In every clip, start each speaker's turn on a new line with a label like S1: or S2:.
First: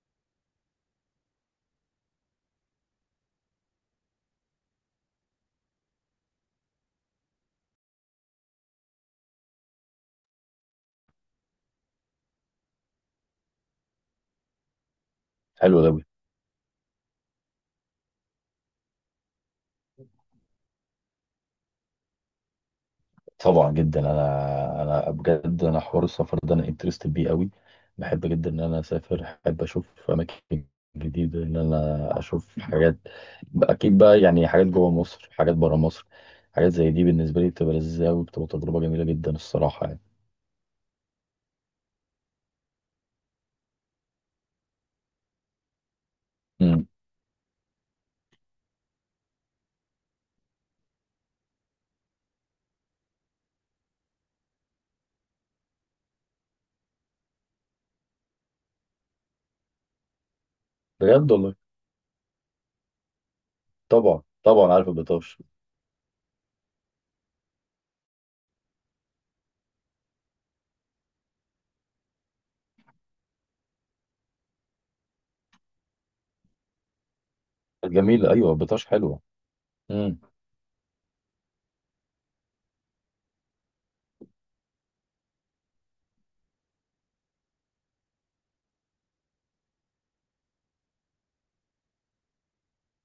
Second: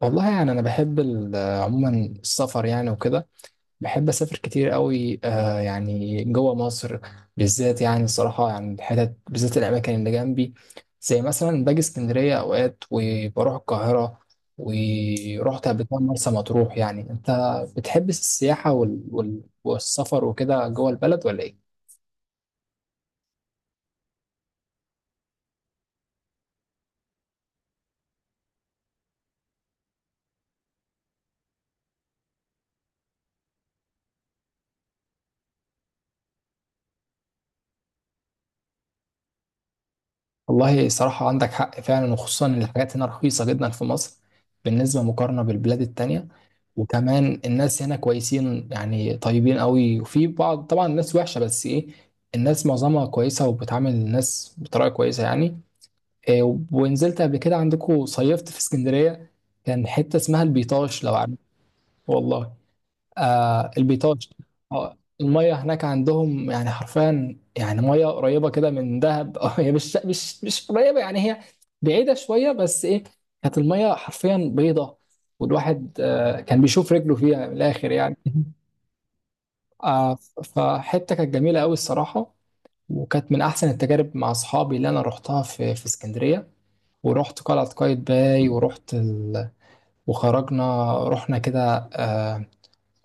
S1: والله يعني انا بحب عموما السفر يعني وكده. بحب اسافر كتير قوي آه يعني جوه مصر بالذات، يعني الصراحه يعني الحتت بالذات الاماكن اللي جنبي، زي مثلا باجي اسكندريه اوقات وبروح القاهره، ورحت
S2: حلو
S1: قبل كده
S2: قوي.
S1: مرسى مطروح. يعني انت بتحب السياحه والسفر وكده جوه البلد ولا ايه؟
S2: طبعا جدا، انا بجد، انا حوار السفر ده انا انترستد بيه قوي. بحب جدا ان انا اسافر، احب اشوف اماكن جديده، ان انا اشوف حاجات اكيد بقى، يعني حاجات جوه مصر، حاجات بره مصر، حاجات زي دي بالنسبه لي بتبقى لذيذه قوي، بتبقى تجربه جميله جدا الصراحه يعني.
S1: والله صراحة عندك حق فعلا، وخصوصا إن الحاجات هنا رخيصة جدا في مصر بالنسبة مقارنة بالبلاد التانية.
S2: امم.
S1: وكمان الناس هنا كويسين يعني طيبين قوي، وفي بعض طبعا الناس وحشة، بس ايه، الناس معظمها كويسة وبتعامل الناس بطريقة كويسة يعني. إيه، ونزلت قبل كده عندكم صيفت في اسكندرية، كان حتة اسمها البيطاش لو
S2: بجد
S1: عارف.
S2: والله.
S1: والله، آه
S2: طبعا
S1: البيطاش.
S2: طبعا، عارف
S1: آه،
S2: البطاش.
S1: المية هناك عندهم يعني حرفيا يعني مية قريبة كده من دهب أو هي مش قريبة يعني، هي بعيدة شوية بس إيه، كانت المية حرفيا بيضة، والواحد آه كان بيشوف رجله فيها من الآخر يعني
S2: جميله، ايوه البطاش حلوه.
S1: آه،
S2: امم.
S1: فحتة كانت جميلة أوي الصراحة، وكانت من أحسن التجارب مع أصحابي اللي أنا روحتها في اسكندرية. ورحت قلعة قايتباي، ورحت وخرجنا رحنا كده آه،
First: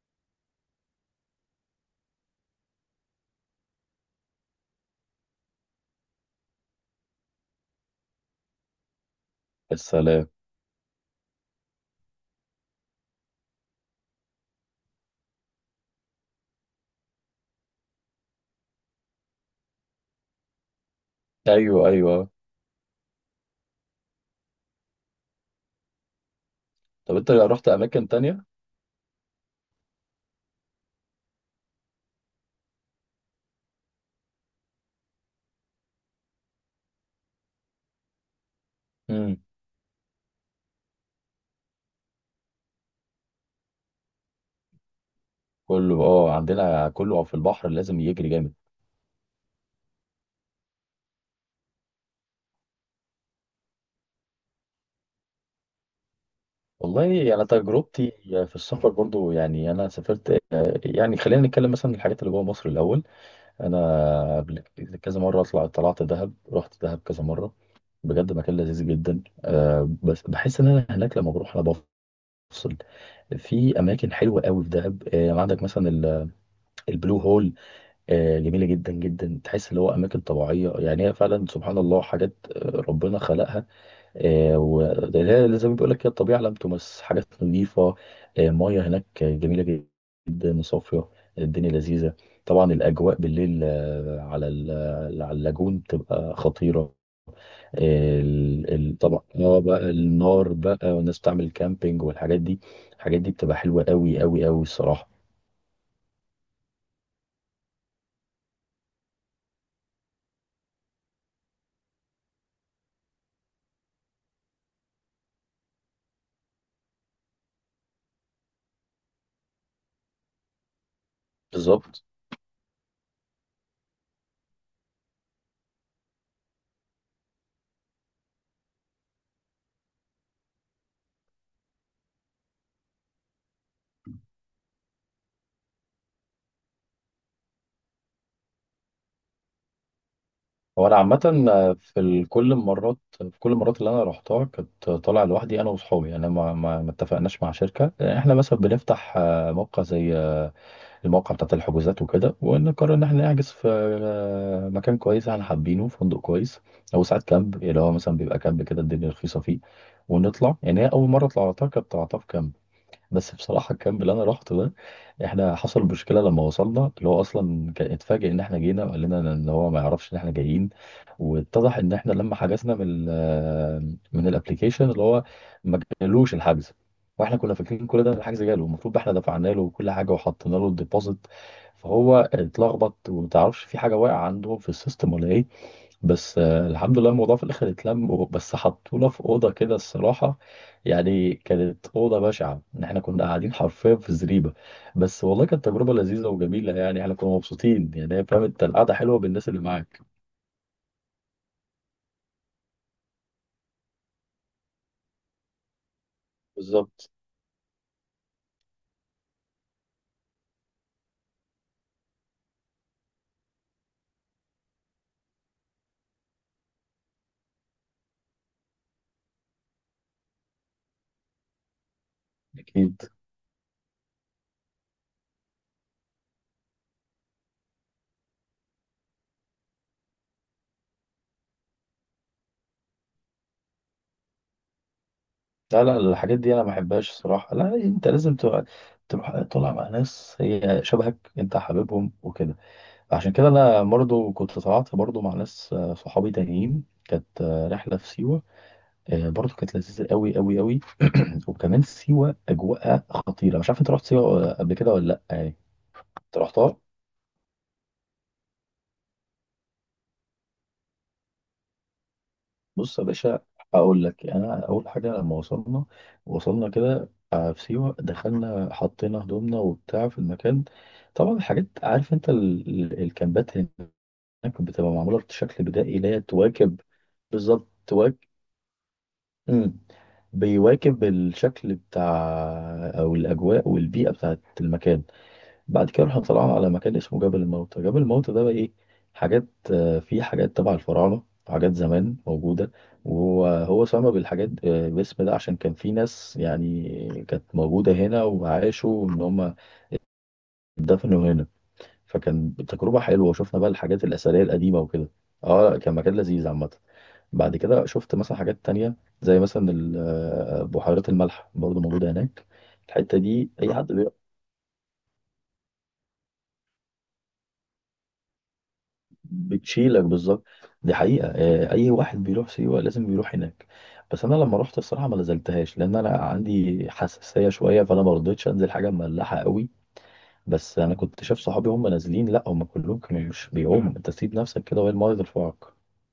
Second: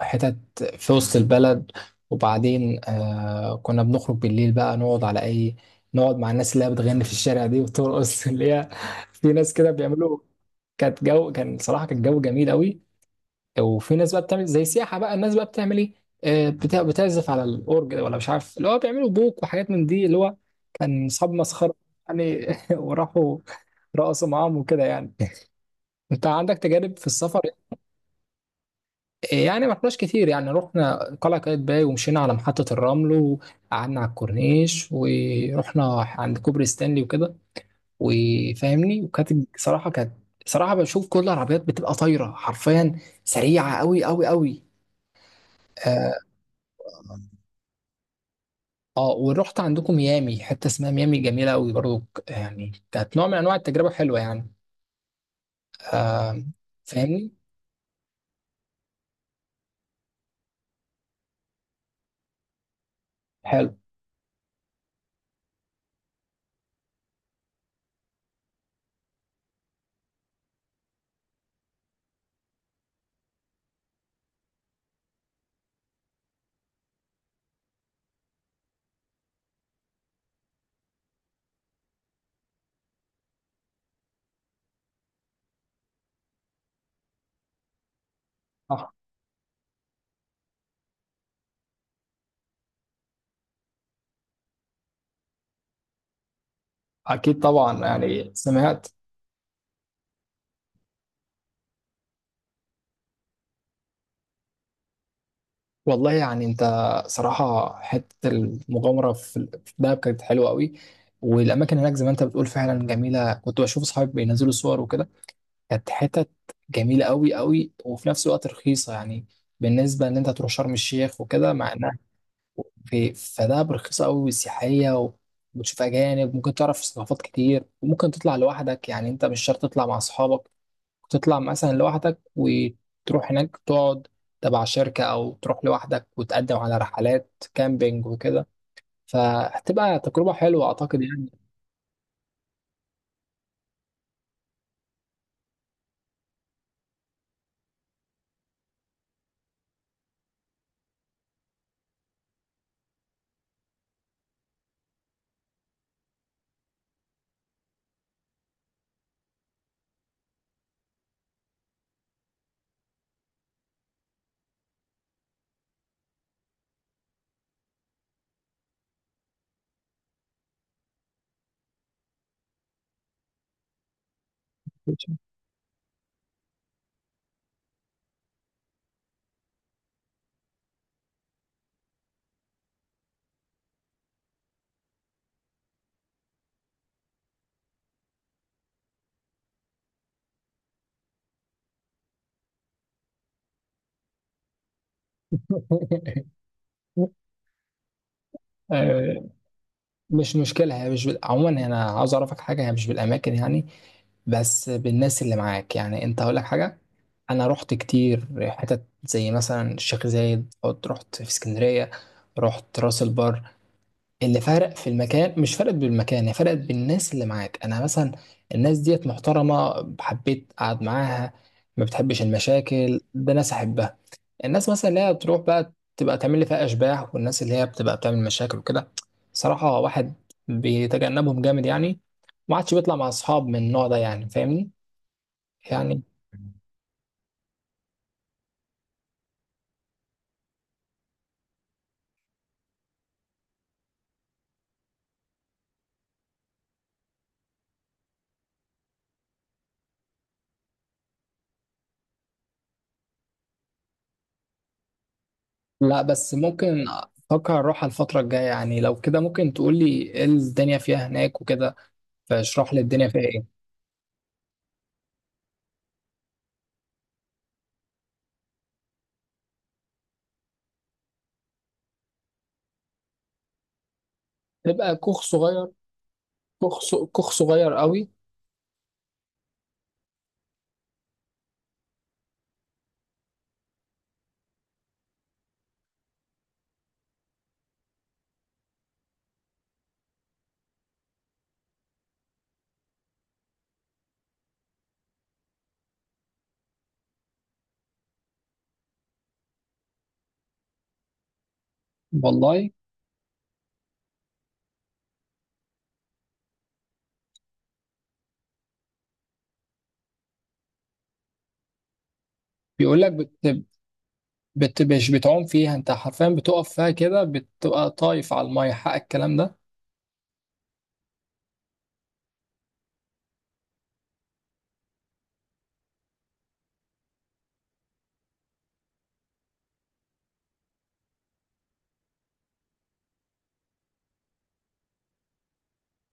S1: حتت في وسط البلد. وبعدين آه كنا بنخرج بالليل بقى نقعد على اي، نقعد مع الناس اللي هي بتغني في الشارع دي وترقص اللي هي في ناس كده بيعملوا.
S2: السلام.
S1: كانت جو، كان صراحة كان جو جميل قوي. وفي ناس بقى بتعمل زي سياحة بقى، الناس بقى بتعمل ايه، آه، بتعزف على الأورج ده، ولا مش عارف اللي هو بيعملوا بوك وحاجات من دي، اللي هو كان أصحاب مسخرة
S2: ايوه ايوه.
S1: يعني وراحوا رقصوا معاهم وكده يعني انت عندك تجارب في
S2: طب انت
S1: السفر؟
S2: رحت اماكن تانية؟
S1: يعني ما رحناش كتير، يعني رحنا قلعة قايتباي ومشينا على محطة الرمل، وقعدنا على الكورنيش، ورحنا عند كوبري ستانلي وكده، وفاهمني.
S2: امم.
S1: وكانت صراحة كانت صراحة بشوف كل العربيات بتبقى طايرة حرفيا سريعة قوي قوي قوي.
S2: كله
S1: اه.
S2: اه، عندنا كله في البحر لازم يجري جامد.
S1: آه، ورحت عندكم ميامي، حتة اسمها ميامي جميلة قوي برضو. يعني كانت نوع من انواع التجربة حلوة يعني. آه، فاهمني.
S2: والله انا تجربتي في السفر برضو، يعني انا سافرت، يعني خلينا نتكلم مثلا الحاجات اللي جوه مصر الاول.
S1: حلو.
S2: انا قبل كذا مره اطلع، طلعت دهب، رحت دهب كذا مره، بجد مكان لذيذ جدا أه. بس بحس ان انا هناك لما بروح انا بفصل. في اماكن حلوه قوي في دهب يعني عندك مثلا البلو هول. أه جميله جدا جدا، تحس اللي هو اماكن طبيعيه يعني، هي فعلا سبحان الله حاجات ربنا خلقها. وده زي ما بيقول لك كده، الطبيعه لم تمس، حاجات نظيفه، ميه
S1: آه،
S2: هناك جميله جدا وصافيه، الدنيا لذيذه. طبعا الاجواء بالليل، على على اللاجون بتبقى خطيره.
S1: اكيد طبعا يعني سمعت.
S2: طبعا اه بقى النار بقى، والناس بتعمل كامبينج والحاجات دي، الحاجات دي بتبقى حلوه قوي قوي قوي الصراحه.
S1: والله يعني انت، صراحة حتة المغامرة في دهب كانت حلوة قوي. والأماكن هناك زي ما أنت بتقول فعلا جميلة، كنت بشوف أصحابي بينزلوا صور وكده. كانت حتت جميلة قوي قوي، وفي نفس الوقت رخيصة يعني، بالنسبة إن أنت تروح شرم الشيخ وكده، مع إنها
S2: بالظبط.
S1: في، فدهب رخيصة قوي وسياحية. وبتشوف أجانب، ممكن تعرف ثقافات كتير، وممكن تطلع لوحدك يعني، أنت مش شرط تطلع مع أصحابك، تطلع مثلا لوحدك وتروح هناك تقعد تبع شركة، أو تروح لوحدك وتقدم على رحلات كامبينج وكده. فهتبقى تجربة حلوة
S2: هو انا
S1: أعتقد
S2: عامه
S1: يعني
S2: في كل المرات اللي انا رحتها كنت طالع لوحدي، انا واصحابي، يعني ما اتفقناش مع شركه. احنا مثلا بنفتح موقع زي، الموقع بتاع الحجوزات وكده، ونقرر ان احنا نحجز في مكان كويس احنا حابينه، فندق كويس او ساعات كامب، اللي هو مثلا بيبقى كامب كده الدنيا رخيصه فيه، ونطلع. يعني هي اول مره طلعتها، طلعتها في كامب. بس بصراحة الكامب اللي أنا روحته ده، إحنا حصل مشكلة لما وصلنا، اللي هو أصلا كان اتفاجئ إن إحنا جينا، وقال لنا إن هو ما يعرفش إن إحنا جايين. واتضح إن إحنا لما حجزنا من ال آه، من الأبليكيشن اللي هو، ما جالوش الحجز. وإحنا كنا فاكرين كل ده إن الحجز جاله، المفروض إحنا دفعنا له كل حاجة وحطينا له الديبوزيت. فهو اتلخبط وما تعرفش في حاجة واقعة عنده في السيستم ولا إيه. بس الحمد لله الموضوع في الاخر اتلم، بس حطونا في اوضه كده الصراحه، يعني كانت اوضه بشعه ان احنا كنا قاعدين حرفيا في زريبه. بس والله كانت تجربه لذيذه وجميله، يعني احنا كنا مبسوطين، يعني هي فاهم انت، القعده حلوه
S1: آه،
S2: بالناس اللي معاك.
S1: مش مشكلة، هي مش عموما أنا عاوز أعرفك حاجة، هي مش بالأماكن يعني، بس بالناس اللي معاك يعني، أنت هقول لك حاجة.
S2: بالظبط.
S1: أنا رحت كتير حتت زي مثلا الشيخ زايد، رحت في اسكندرية، رحت راس البر، اللي فرق في المكان مش فرقت بالمكان، هي فرقت بالناس اللي معاك. انا مثلا الناس ديت محترمه حبيت اقعد معاها، ما بتحبش المشاكل،
S2: اكيد.
S1: ده ناس احبها. الناس مثلا اللي هي بتروح بقى تبقى تعمل لي فيها اشباح، والناس اللي هي بتبقى بتعمل مشاكل وكده، صراحه واحد بيتجنبهم جامد يعني، ما عادش بيطلع مع اصحاب من النوع ده، يعني فاهمني
S2: لا لا،
S1: يعني.
S2: الحاجات دي انا ما بحبهاش الصراحه، لا انت لازم تبقى تروح طالع مع ناس هي شبهك انت حاببهم وكده. عشان كده انا برضه كنت طلعت برضه مع ناس صحابي تانيين، كانت رحله في سيوه، برضه كانت لذيذه قوي قوي قوي. وكمان سيوه اجواءها خطيره. مش عارف انت رحت سيوه قبل كده ولا لا؟ يعني
S1: لا بس
S2: انت رحتها؟
S1: ممكن افكر اروح على الفتره الجايه يعني، لو كده ممكن تقول لي ايه الدنيا فيها هناك وكده، فاشرح لي
S2: بص يا
S1: الدنيا فيها
S2: باشا،
S1: ايه.
S2: اقول لك. انا اول حاجه لما وصلنا، كده في سيوه، دخلنا حطينا هدومنا وبتاع في المكان. طبعا الحاجات، عارف انت الكامبات هناك بتبقى
S1: تبقى
S2: معموله
S1: كوخ
S2: بشكل
S1: صغير،
S2: بدائي، اللي هي تواكب.
S1: كوخ
S2: بالظبط،
S1: صغير قوي.
S2: تواكب. مم. بيواكب الشكل بتاع، او الاجواء والبيئه بتاعت المكان. بعد كده رحنا طلعنا على مكان اسمه جبل الموتى. جبل الموتى ده بقى ايه؟ حاجات آه، فيه حاجات تبع الفراعنة، حاجات زمان موجودة. وهو سمى بالحاجات آه، باسم ده عشان كان في ناس يعني كانت موجودة هنا وعاشوا، ان هم اتدفنوا هنا. فكان
S1: والله
S2: تجربة حلوة، وشفنا بقى الحاجات الأثرية القديمة وكده. اه لا، كان مكان لذيذ عامة. بعد كده شفت مثلا حاجات تانية، زي مثلا بحيرات الملح، برضه موجودة هناك.
S1: بيقول لك
S2: الحتة دي أي حد
S1: مش بتعوم فيها، انت حرفيا بتقف فيها كده بتبقى طايف على الميه، حق الكلام ده؟
S2: بتشيلك، بالظبط. دي حقيقة، أي واحد بيروح سيوة لازم بيروح هناك. بس أنا لما رحت الصراحة ما نزلتهاش، لأن أنا عندي حساسية شوية، فأنا ما رضيتش أنزل حاجة مملحة قوي. بس أنا كنت شايف صحابي هم نازلين، لا هم كلهم كانوا مش بيعوموا، أنت سيب نفسك كده وهي الماية ترفعك.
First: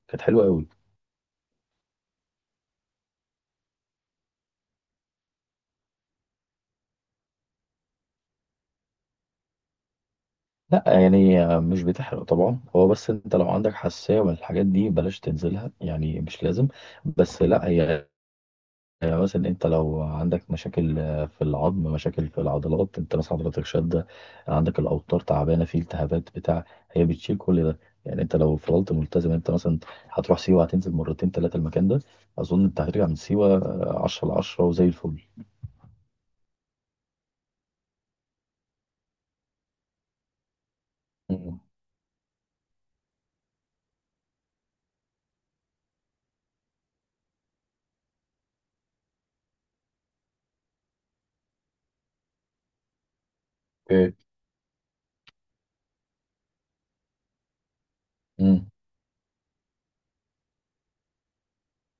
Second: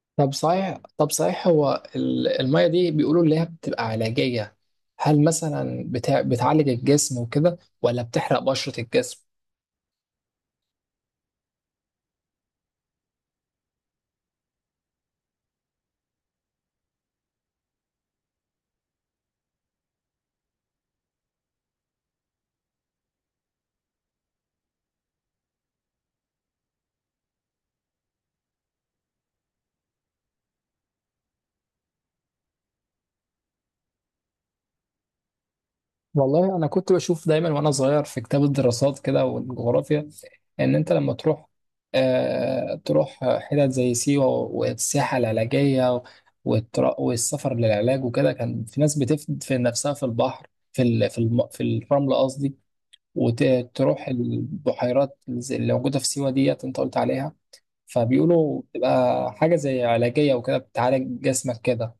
S2: كانت
S1: طب
S2: حلوة قوي.
S1: صحيح طب صحيح، هو الميه دي بيقولوا اللي هي بتبقى علاجيه، هل مثلا بتعالج الجسم وكده، ولا بتحرق بشرة الجسم؟
S2: لا يعني، مش بتحرق طبعا، هو بس أنت لو عندك حساسية من الحاجات دي بلاش تنزلها، يعني مش لازم. بس لا هي، مثلا انت لو عندك مشاكل في العظم، مشاكل في العضلات، انت مثلا حضرتك شده، عندك الاوتار تعبانه، في التهابات بتاع، هي بتشيل كل ده. يعني انت لو فضلت ملتزم، انت مثلا هتروح سيوه هتنزل مرتين ثلاثه المكان ده، اظن انت هترجع من سيوه 10 ل 10 وزي الفل.
S1: والله انا كنت بشوف دايما وانا صغير في كتاب الدراسات كده والجغرافيا، ان انت لما تروح
S2: مم.
S1: آه تروح حتت زي سيوة والسياحة العلاجية، والسفر للعلاج وكده، كان في ناس بتدفن نفسها في البحر، في في الرمل قصدي، وتروح
S2: اوكي.
S1: البحيرات اللي موجودة في سيوة ديت انت قلت عليها، فبيقولوا
S2: مم.
S1: بتبقى حاجة زي علاجية وكده بتعالج جسمك كده.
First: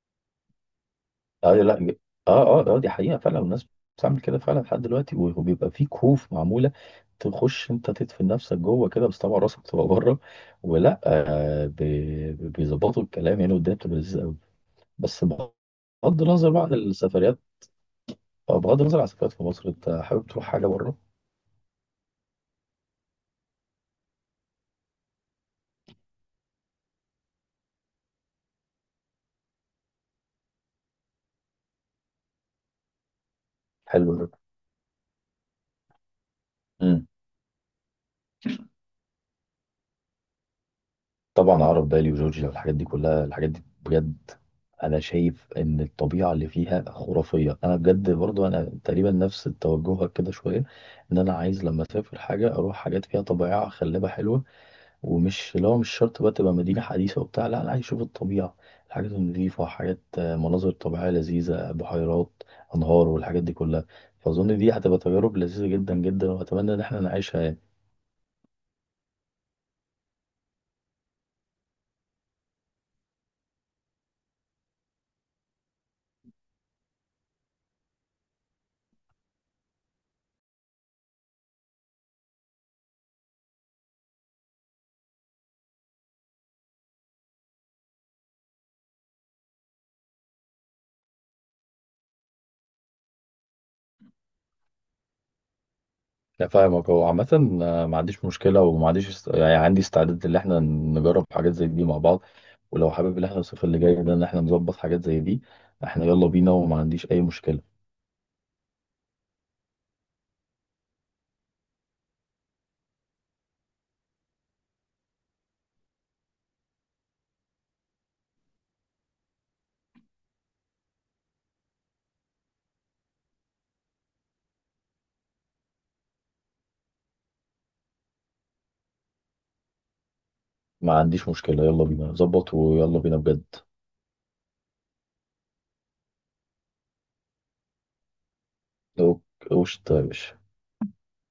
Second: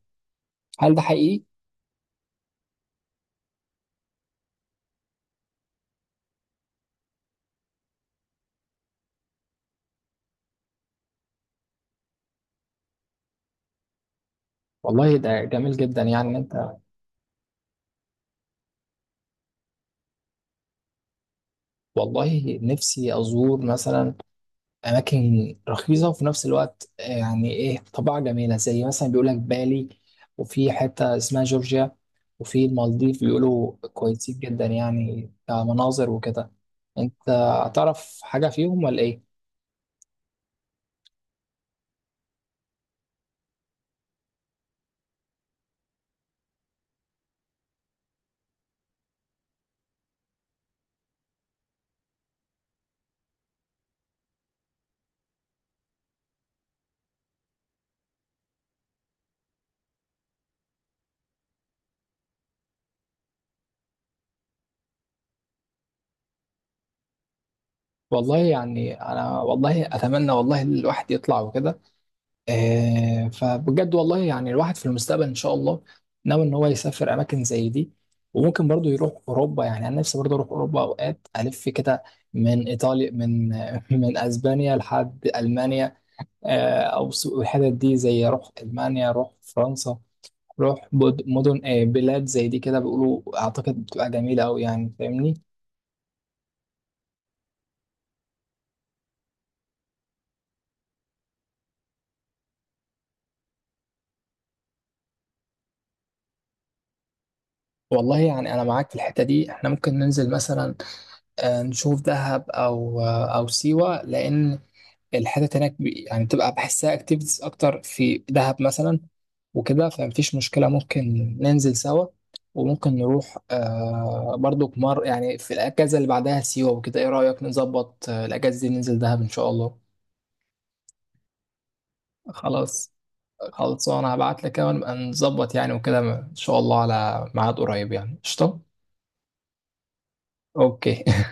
S1: هل ده حقيقي؟
S2: ايوه، لا ب- اه اه اه، دي حقيقة فعلا، الناس بتعمل كده فعلا لحد دلوقتي، وبيبقى في كهوف معمولة، تخش انت تدفن نفسك جوه كده، بس طبعا راسك بتبقى بره ولا، بيظبطوا الكلام يعني، والدنيا بتبقى لذيذة قوي.
S1: والله
S2: بس
S1: ده جميل
S2: بغض
S1: جدا يعني.
S2: النظر بقى عن السفريات آه، بغض النظر عن السفريات في مصر، انت حابب تروح حاجة بره؟
S1: والله نفسي أزور مثلا أماكن رخيصة، وفي نفس الوقت آه، يعني إيه طبيعة جميلة زي مثلا بيقول لك بالي، وفي حتة اسمها جورجيا، وفي المالديف بيقولوا
S2: حلو
S1: كويسين جدا يعني كمناظر وكده.
S2: ده.
S1: أنت هتعرف حاجة فيهم ولا إيه؟
S2: طبعا اعرف بالي وجورجيا والحاجات دي كلها، الحاجات دي بجد انا شايف ان الطبيعه اللي فيها خرافيه. انا بجد برضو انا تقريبا نفس توجهك كده شويه، ان انا عايز لما اسافر حاجه اروح حاجات فيها طبيعه خلابه حلوه. لو مش شرط بقى تبقى مدينه حديثه وبتاع، لا انا عايز اشوف الطبيعه، الحاجات النظيفه، حاجات مناظر طبيعيه لذيذه، بحيرات، انهار، والحاجات دي كلها. فاظن دي هتبقى تجارب لذيذه جدا جدا، واتمنى ان احنا نعيشها يعني.
S1: والله يعني أنا والله أتمنى، والله الواحد يطلع وكده آه، فبجد والله يعني الواحد في المستقبل ان شاء الله ناوي ان هو يسافر اماكن زي دي. وممكن برضو يروح اوروبا، يعني انا نفسي برضو اروح اوروبا اوقات الف كده من ايطاليا، من من اسبانيا لحد المانيا. آه، الحتت دي زي روح المانيا روح فرنسا مدن آه، بلاد زي دي كده بيقولوا اعتقد بتبقى جميله قوي يعني فاهمني.
S2: لا فاهمك. هو عامة ما عنديش مشكلة، وما عنديش يعني عندي استعداد ان احنا نجرب حاجات زي دي مع بعض. ولو حابب ان احنا الصيف اللي جاي ده ان احنا نظبط حاجات زي دي، احنا يلا بينا، وما عنديش اي مشكلة.
S1: والله يعني انا معاك في الحته دي، احنا ممكن ننزل مثلا آه، نشوف دهب او آه، او سيوه، لان الحتت هناك يعني بتبقى بحسها اكتيفيتيز اكتر في دهب مثلا وكده، فمفيش مشكله ممكن ننزل سوا. وممكن نروح آه برضو مر يعني في الاجازه اللي بعدها سيوه وكده. ايه رايك نظبط آه، الاجازه دي ننزل دهب ان شاء الله؟
S2: ما عنديش مشكلة، يلا بينا نظبط
S1: خلاص
S2: ويلا بينا بجد.
S1: خلاص، انا هبعت لك ونبقى نظبط يعني وكده ان شاء الله على ميعاد قريب يعني. قشطه.
S2: لو، وش طيب.
S1: اوكي.